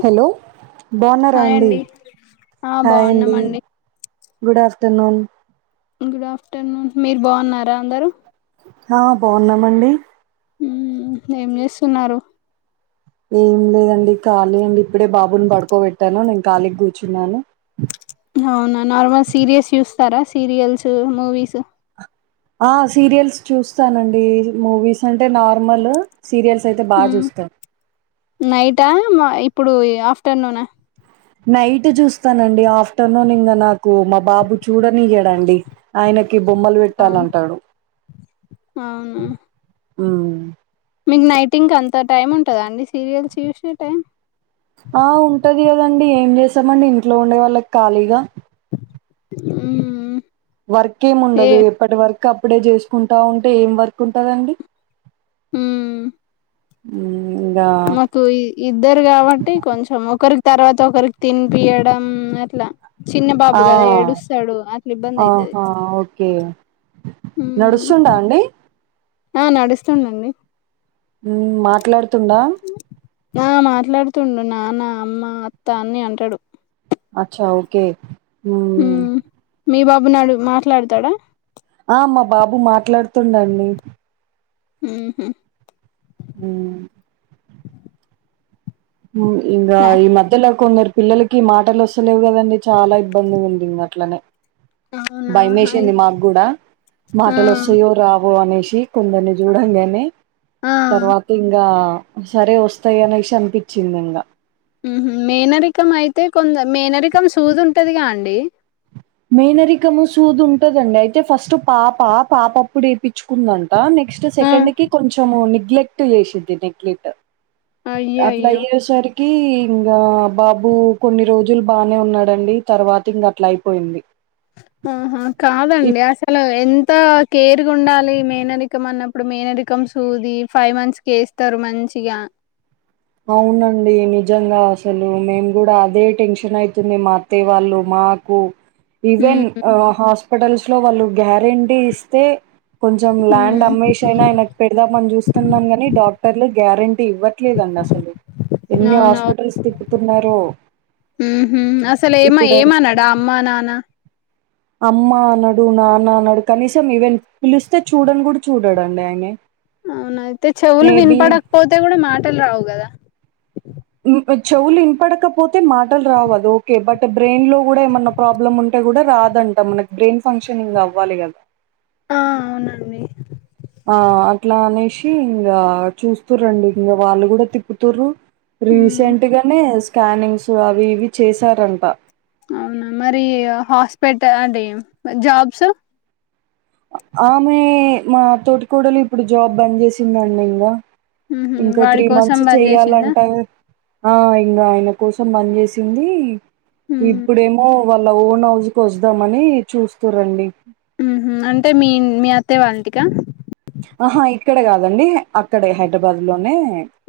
Hello బావున్నారా అండి ఆ హాయ్ అండి బాగున్నామండి గుడ్ ఆఫ్టర్నూన్ గుడ్ ఆఫ్టర్నూన్ మీరు బావున్నారా అందరు ఆ బాగున్నామండి ఏం చేస్తున్నారు ఏం లేదండి ఖాళీ అండి ఇప్పుడే బాబుని పడుకోబెట్టాను నేను ఖాళీకి కూర్చున్నాను అవునా నార్మల్ సీరియల్స్ చూస్తారా సీరియల్స్ మూవీస్ ఆ సీరియల్స్ చూస్తానండి మూవీస్ అంటే నార్మల్ సీరియల్స్ అయితే బాగా మ్ చూస్తాారు నైటా ఇప్పుడు ఆఫ్టర్నూనా నైట్ చూస్తానండి ఆఫ్టర్నూన్ ఇంకా నా కు మా బాబు చూడని చేడండి ఆయనకి బొమ్మలు అవును పెట్టాలంటాడు అవును ఉ మీకు నైటింగ్ అంత టైం ఉంటుందా అండి సీరియల్స్ చూసే టైం ఆ ఉంటది కదండి ఏం చేసామండి ఇంట్లో ఉండే వాళ్ళకి ఖాళీగా ఊ వర్క్మి ఉండదు ఎప్పటి వర్క్ అప్పుడే చేసుకుంటా ఉంటే ఏం వర్క్ ఉంటందండి ఉ ఉ మాకు ఇద్దరు కాబట్టి కొంచెం ఒకరి తర్వాత ఒకరికి తినిపియడం అట్లా చిన్న బాబు ఆ కదా ఏడుస్తాడు అట్లు ఇబ్బంది అవుతుది నడుస్తుడా అండి ఆ నడుస్తుండండి మాట్లాడుతుందా ఆ మాట్లాడుతుండు నాన్న అమ్మ అత్త అన్ని అంటాడు అచ్చా ఓకే ఉ మ్మ్ మీ బాబు నాడు మాట్లాడతాడా ఆ మా బాబు మాట్లాడుతుండండి ఉహు ఉ ఉ ఇంకా ఈ మధ్యలాకుందరి పిల్లలకి మాటలు వస్తలేవు కదండి చాలా ఇబ్బంది ఉంది ఇ అట్లనే అవునా భయ హాయ్ వేసింది మాకు కూడా ఆ మాటలో సుయో రావు అనే కుందని చూడంగానే ఆ తర్వాత ఇంకా సరే వస్తాయి అనేసి అనిపించింది ఇంకా మేనరికం అయితే కొంద మేనరికం సూదు ఉంటదిగా అండి మేనరికము సూద్ ఉంటదండి అయితే ఫస్ట్ పాప పాపప్పుడు వేయించుకుందం నెక్స్ట్ ఆ సెకండ్ కి కొంచెం నిగ్లెక్ట్ చేసిద్ది నెగలెక్ట్ అయ్యో అట్లా అయ్యో అయ్యేసరికి ఇంకా బాబు కొన్ని రోజులు బానే ఉన్నాడండి తర్వాత ఇంక అట్లా అయిపోయింది ఆహా కాదండి అసలు ఎ అంత కేర్గా ఉండాలి మేనరికం అన్నప్పుడు మేనరికం సూది ఫైవ్ మంత్స్కి వేస్తారు మంచి చ్చగా అవునండి నిజంగా అసలు మేము కూడా అదే టెన్షన్ అయితుంది మా అత్తే వాళ్ళు మా నాకు ఈవెన్ మ్మ్ హాస్పిటల్స్ లో వాళ్ళు గ్యారెంటీ ఇస్తే కొంచెం ల్యాండ్ మ్మ్ అమ్మేష్ అయినా ఆయనకి పెడదా మని చూస్తున్నాం ని డాక్ట డాటర్లు గ్యారంటీ ఇవ్వట్లేదుండి అసలు ఎన్ని హాస్పిటల్స్ తిప్పుతున్నారో ఉహు అసలు ఏమ ఇప్పుడు ఏమన్నాడా అమ్మా నానా అమ్మ అన్నాడు నాన్న అన్నాడు కనీసం ఇవన్న పిలిస్తే చూడని కూడా చూడాడండి ఆయనే అవునయితే చెవులు వినపడకపోతే కూడా మాటలు రావు కదా నీకు చెవులు ఇంపడకపోతే మాటలు రావదు ఓకే బట్ బ్రెయిన్ లో కూడా ఏమన్నా ప్రాబ్లమ్ ఉంటు కూడా రాదంట మనకి బ్రెయిన్ ఫంక్షనింగ్ అవ్వాలి కదా ఆ అవునండి ఆ అట్లా అనేసి ఇంకా చూస్త రండి ఇంకా వాళ్ళు కూడా తిప్పుతారు ఉమ్ రీసెంట్ గానే స్కానింగ్స్ అవి ఇవి చేసారంట అవునా మరి హాస్పిటల్ అండి జాబ్స్ ఆమె మా తోటికోడలు ఇప్పుడు జాబ్ బంద్ చేసిందండి ఇంకా ఉహు ఇంకా వాడి త్రీ కోసం మంత్స్ బంద్ చేసిందా చెయ్యాలంట ఆ ఇంకా ఆయన కోసం పనిచేసింది ఉమ్ ఇప్పుడేమో వాళ్ళ ఓన్ హౌస్ కి వదాంమని చూస్తుర్రండి ఉహు అంటే మీ మీ అత్త వాళ్ళంటికా ఆహా ఇక్కడకాదండి అక్కడే హైదరాబాద్ లోనే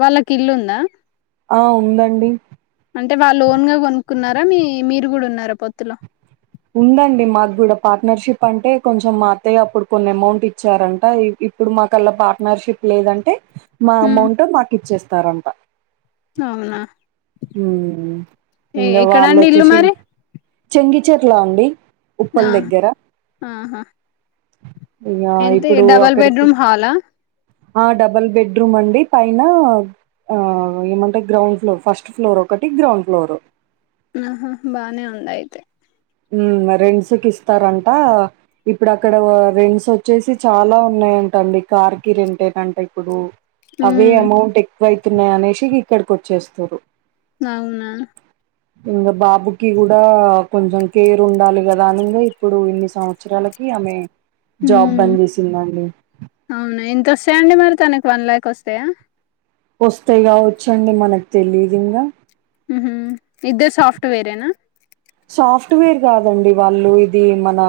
వాళ్ళకి ఇల్లుందా ఆ ఉందండి అంటే వాళ్ళ లోన్ గా కొనుక్కున్నారా మీ మీరు కూడా ఉన్నారా పొత్తులో ఉందండి మాకు కూడా పార్ట్నర్షిప్ అంటే కొంచెం మా అత్తయ్య అప్పుడు కొన్ని అమౌంట్ ఇచ్చారంట ఇప్పుడు మాకల్లా పార్ట్నర్షిప్ లేదంటే మా ఉమ్ అమౌంట్ మాకు ఇచ్చేస్తారంట అవునా ఎ ఇంకా వాళ్ళు ఎక్కడండి ఇల్లు వచ్చేసి మరి చెంగిచర్లా అండి ఆ ఉప్పల్ దగ్గర. ఆహా ఇకా ఎంత ఇప్పుడు డబల్ అక్కడికి బెడ్రూమ్ హాలా ఆ డబల్ బెడ్రూమ్ అండి పైన ఆ ఏమంటే గ్రౌండ్ ఫ్లోర్ ఫస్ట్ ఫ్లోర్ ఒక ఒకటిక్ గ్రౌండ్ ఫ్లోర్ ఉహూ బానే ఉంద అయితే హ్మ్మ్ రెంట్స్కి ఇస్తారంట ఇప్పుడు అక్కడ రెంట్స్ వచ్చేసి చాలా ఉన్నాయి ఏంటండి కార్కిి రెంటే నంట ఇప్పుడు అవే ఉమ్ అమౌంట్ ఎక్కువయితున్నాయి అనేసి ఇక్కడికి వచ్చేస్తారు అవునా ఇంగ బాబుకి కూడా కొంచం కేరు ఉండాలి కదానంగా ఇప్పుడు ఇన్ని సంవత్సరాలకి ఆమె జాబ్ ఉమ్ బంద్ చేసిందండి క వస్తాయండి మరి తనకి వన్ ల్యాక్ వస్తాయా వస్తాయి కా వచ్చండి మనకు తెలిదుంగా ఉహూ ఇద్దరు సాఫ్ట్వేర్ ఏనా సాఫ్ట్వేర్ కాదండి వాళ్ళు ఇది మన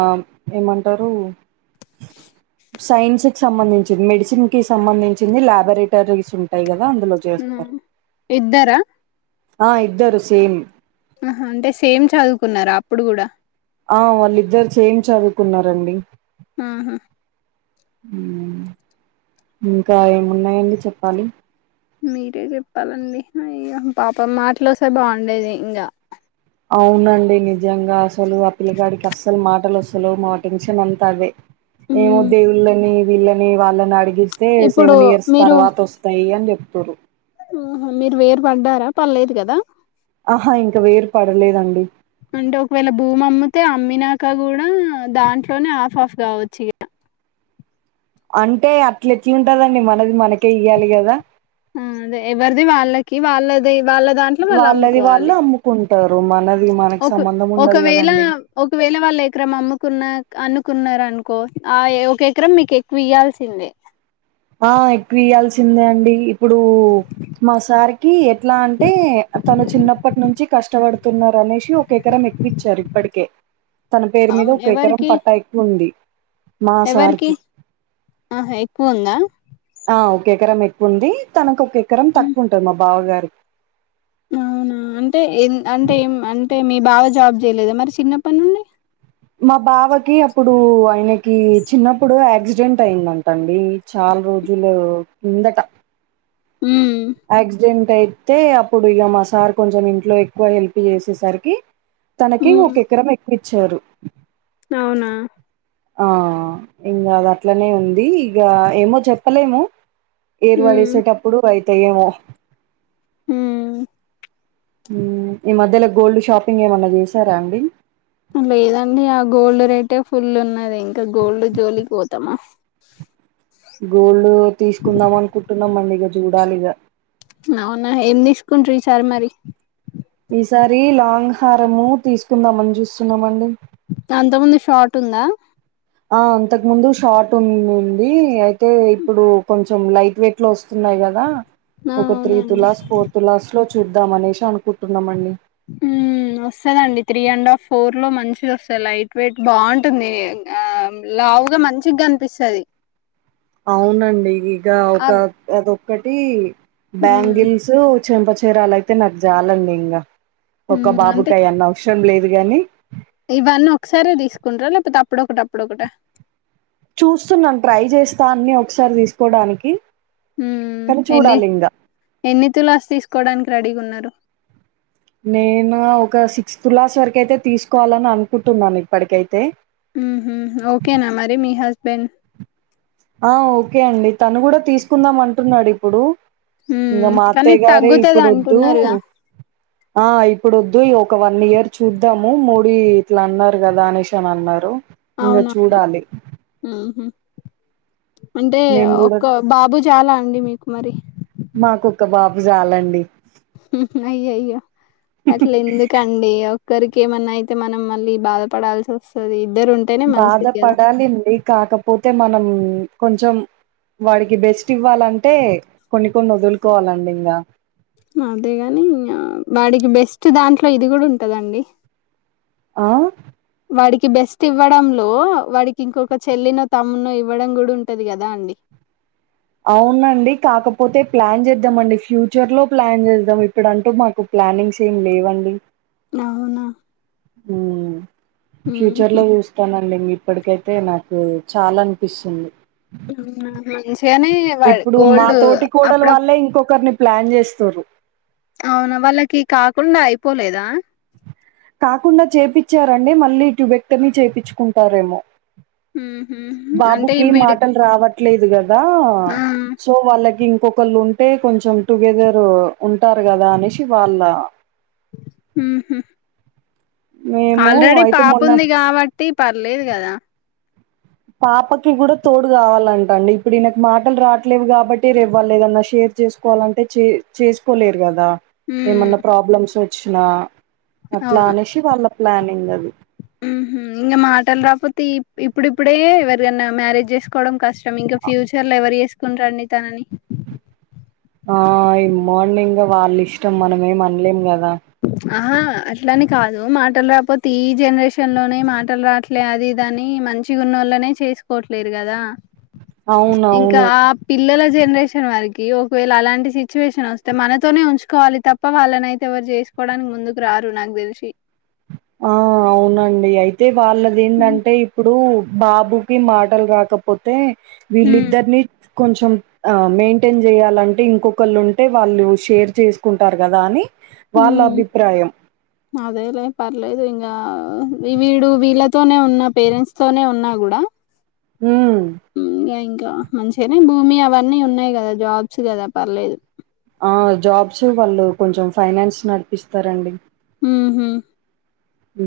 ఏమంటారు సైన్స్ కి సంబంధించింది మెడిసిన్ కి సంబంధించింది ల్యాబొరేటరీస్ ఉంటాయి కదా ఉ ఇద్దరా ఆ ఇద్దరు సేమ్ ఆహా అంటే సేమ్ చదువుకున్నారా అప్పుడు కూడా ఆ వాళ్ళిద్దరు సేమ్ చదువుకున్నారండి ఉహూ ఇంకా ఏమున్నాయండి చెప్పాలి మీరే చెప్పాలండి హ్మ్మ్ పాప మాటలు వస్తే బాగుండేది ఇంకా అవునండి నిజంగా అసలు ఆ పిల్లగాడికి అస్సలు మాటలు అసలు మా టెన్షన్ అంతా అదే ఏమో మ్, దేవుళ్ళని వీళ్ళని వాళ్ళని అడి గిస్తే ఇప్పుడు సెవెన్ ఇయర్స్ మీరు తర్వాత వస్తాయి అని చెప్తారు ఆహా మీరు వేరు పడ్డారా పర్లేదు కదా ఆహా ఇంకా వేరు పడలేదండి అంటే ఒకవేళ భూమి అమ్మితే అమ్మినాక కూడా దాంట్లోనే ఆఫ్ ఆఫ్ రావచ్చు అ అంటే అట్ల ఎట్ల ఉంటదండి మ అది మనకే ఇయ్యాలి కదా అదే ఎవరిది వాళ్ళకి వాళ్ళది వాళ్ళ దాంట్లో వాళ్ళు అమ్ముకోవాలి టారు మన ఒక ఒకవేళ ఒకవేళ వాళ్ళు ఎకరం అమ్ముకున్న అనుకున్నారు అనుకో ఆ ఒక ఎకరం మీకు ఎక్కువ ఇయ్యాల్సిందే ఆ ఎక్కువ ఇయ్యాల్సిందే అండి ఇప్పుడు మా సారికి ఎట్లా అంటే తను చిన్నప్పటి నుంచి కష్టపడుతున్నారు అనేసి ఒక ఎకరం ఎక్కువ ఇచ్చారు ఇప్పటికే తన పేరు మీద అవును ఒక ఎకరం ఎవరికి పట్టా ఎక్కువ ఉంది ఎవరికి ఆహ ఎక్కువ ఉందా ఆ ఒక ఎకరం ఎక్కువ ఉంది తనకు ఒక ఎకరం హ్మ్. తక్కువ ఉంటది మా బావ గారికి అవునా అంటే అంటే ఏం అంటే మీ బావ జాబ్ చేయలేదా మరి చిన్నప్పటి నుండి మా బావకి అప్పుడు ఆయనకి చిన్నప్పుడు యాక్సిడెంట్ అయిందంటండి చాలా రోజులు కిందట ఉమ్ యాక్సిడెంట్ అయితే అప్పుడు ఇక మా సార్ కొంచెం ఇంట్లో ఎక్కువ హెల్ప్ చేసేసరికి తనకి హ్మ్. ఒక ఎకరం ఎక్కువిచ్చారు అవునా ఆ ఇంక అది అట్లనే ఉంది ఇక ఏమో చెప్పలేము ఏర్ హ్మ్. పడేసేటప్పుడు అయిత ఏమో ఉమ్ ఈ మధ్యలో గోల్డ్ షాపింగ్ ఏమన్నా చేసారా అండి లేదండి ఆ గోల్డ్ రేటే ఫుల్ ఉన్నది ఇంకా గోల్డ్ జోలికి పోతామా గోల్డ్ తీసుకుందాం అనుకుంటున్నామండి ఇక చూడాలిక అవునా ఏం తీసుకుంట్రూ ఈ సారి మరి ఈసారి లాంగ్ హారము తీసుకుందామని చూస్తున్నామండి అంతకుముందు షార్ట్ ఉందా ఆ అంతకు ముందు షార్ట్ ఉందండి అయితే ఇప్పుడు కొంచెం లైట్ వెయిట్ లో వస్తున్నాయి కదా ఆ! ఒక త్రీ అవునండి తులాస్ ఫోర్ తులాస్ లో చూద్దాం అనేసి అనుకుంటున్నామండి ఉమ్ వస్తదండి త్రీ అండ్ హఫ్ ఫోర్ లో మంచిది వస్తది లైట్ వెయిట్ బావుంటుంది లావుగా మంచిగనిపిస్తది అవునండి ఇక ఒక అదొక్కటి హ్మ్. బ్యాంగిల్స్ చెంప చేరాలయితే నాకు జాలండి ఇంకా ఒక్క హ్మ్. అంటే బాబుకి అయన్ని అవసరం లేదు గాని ఇవన్నీ ఒకసారే తీసుకుంటార లేకపోతే అప్పుడొకటి అప్పుడోకట చూస్తున్నాను ట్రై చేస్తా అన్ని ఒకసారి తీసుకోడానికి ఉమ్ ఎన్ని ఎన్ని తులాస్ తీసుకోవడానికి రెడీగా ఉన్నారు నేను ఒక సిక్స్ తులాస్ వరకు అయితే తీసుకోవాలని అనుకుంటున్నాను ఇప్పటికైతే ఉహు ఓకేనా మరి మీ హస్బెండ్ ఆ ఓకే అండి తను కూడా తీసుకుందాం అంటున్నాడు ఇప్పుడు ఇంకా హ్మ్. మా కానీ అత్తయ్య గారే తగ్గుతది ఇప్పుడు వద్దు అంటున్నరుగా? ఆ ఇప్పుడు వద్దు ఒక వన్ ఇయర్ చూద్దాము మోడీ ఇట్లా అన్నారు కదా అనేసి అని అన్నారు ఇంగ అవునవును. చూడాలి హుహు. అంటే మేము కూడా ఒక బాబు చాలా అండి మీకు మరి మాకు ఒక్క బాబు చాలండి అయ్య య్యో అట్ల ఎందుకండి ఒకరికి ఏమన్నా అయితే మనం మళ్ళ బాధపడాల్సి వస్తది ఇద్దరు ఉంటేనే మంచిది కదా బాధపడాలండి కాకపోతే మనం కొంచెం వాడికి బెస్ట్ ఇవ్వాలంటే కొన్ని కొన్ని వదులుకోవాలండి ఇంగా అదేగాని ఇగ వాడికి బెస్ట్ దాంట్లో ఇది కూడా ఉంటదండి. ఆ వాడికి బెస్ట్ ఇవ్వడంలో వాడికి ఇంకొక చెల్లినో తమ్మునో ఇవ్వడం కూడా ఉంటది కదా అండి. అవునండి కాకపోతే ప్లాన్ చేద్దామ అండి ఫ్యూచర్ లో ప్లాన్ చేద్దాం ఇప్పుడు అంటూ మాకు ఓ ప్లానింగ్స్ ఏమి లేవండి. అవునా హ ఫ్యూచర్ ఉహు లో చూస్తానండి మీ ఇప్పటికైతే నాకు చాల్ అనిపిస్తుంది. మంచిగానే వాడు ఇప్పుడు మా గోల్డ్ తోటి కోడల్ అప్పుడ వాళ్ళే ఇంకొకరిని ప్లాన్ చేస్త్రర్రు అవునా వాళ్ళకి కాకుండా అయిపోలేదా? కాకుండా చేపిచ్చారండి మళ్ళీ ట్యూబెక్టమి చేపిచ్చుకుంటారేమో? ఉహు అంటే బాబుకి వీడి మాటలు రావట్లేదు కదా ఆ సో వాళ్ళకి ఇం ఒకొళ్ళు ఉంటే కొంచెం టుగెదర్ ఉంటారు కదా అనేషి వాళ్ళ హు హు మేము ఆల్రెడీ అయితే పాప మొన్న ఉంది కావట్టి పర్లేదు కదా పాపకి కూడా తోడు కావాలంట అండి ఇప్పుడు ఈయనకు మాటలు రాట్లేవు కాబట్టి రేప్ వాల్లేదన్న షేప్ ర్ చేసుకోవాలంటే చే చేసుకోలేరు కదా ఉ ఏమన్నా ప్రాబ్లమ్స్ వచ్చినా అట్లా అవును అనేసి వాళ్ళ ప్లానింగ్ అది ఉహు ఇంగ మాటలు రాపోతే ఇ ఇప్పుడిప్పుడే ఎవరికన్నా మ్యారేజ్ చేసుకోవడం కష్టం ఇంకా ఫ్యూచర్ లో ఎవరు చేసుకుంటారండి. తనని ఆ ఏమ్మో అని ఇగ వాళ్ళ ఇష్టం మనమేం అనలేం కదా ఆహా అట్లాని కాదు మాటలు రాకపోతే ఈ జనరేషన్ లోనే మాటలు రాట్లే అది ఇది అని మంచిగున్న ల్లనే చేసుకోట్లేదు కదా ఇంకా అవునవును ఆ పిల్లల జనరేషన్ వరికి ఒకవేళ అలాంటి సిచ్యువేషన్ వస్తే మనతోనే ఉంచుకోవాలి తప్ప వాళ్ళని అయితే ఎవరు చేస్ కోవడానికి ముందుకురారు. నాకు తెలిసి ఆ అవునండి. అయితే వాళ్ళది ఉమ్ ఏందంటే ఇప్పుడు బాబుకి మాటలు రాకపోతే వీళ్ళిద్దరిని కొంచెం మెయింటైన్ చేయాలంటే ఇంకొకలు ఉంటే వాళ్ళు షేర్ చేసుకుంటారు కదా అని వాళ్ళ అభిప్రాయం లేదు ఇంగా వీడు వీళ్ళతోనే ఉన్నా పేరెంట్స్ తోనే ఉన్నా కూడా హ్మ్. ఇంగా ఇంకా మంచిగానే భూమి అవన్నీ ఉన్నాయి కదా జాబ్స్ కదా పర్లేదు. ఆ జాబ్సే వాళ్ళు కొంచెం ఫైనాన్స్ నడిపిస్తారండి. ఉహుం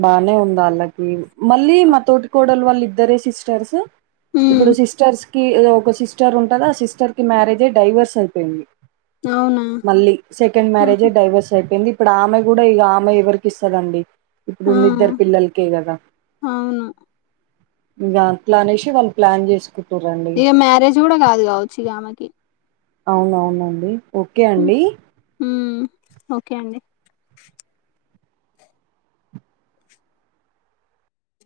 బానే ఉందాళ్ళకి మళ్ళీ మా తోటి కోడలు వాళ్ళు ఇద్దరే సిస్టర్స్ ఇప్పుడు ఉమ్ సిస్టర్స్ కి ఒక సిస్టర్ ఉంటదా ఆ సిస్టర్ కి మ్యారేజే డైవోర్స్ అయిపేయింది. అవునా మళ్ళీ సెకండ్ మ్యారేజ్ ఆహా డైవోర్స్ అయిపేయింది. ఎప్పుడు ఆమె కూడా ఇక ఆమె ఎవరికి ఇస్తదండి. ఆ ఇప్పుడున్న ఇద్దరు పిల్లలకే కదా అవును ఇగ అట్లా అనేసి వాళ్ళు ప్లాన్ చేసుకుర్ ఇగ మ్యారేజ్ కూడా కాదు కావచ్చు ఇగ ఆమెకి అవునవునండి ఓకే అండి. ఉమ్ ఓకే అండి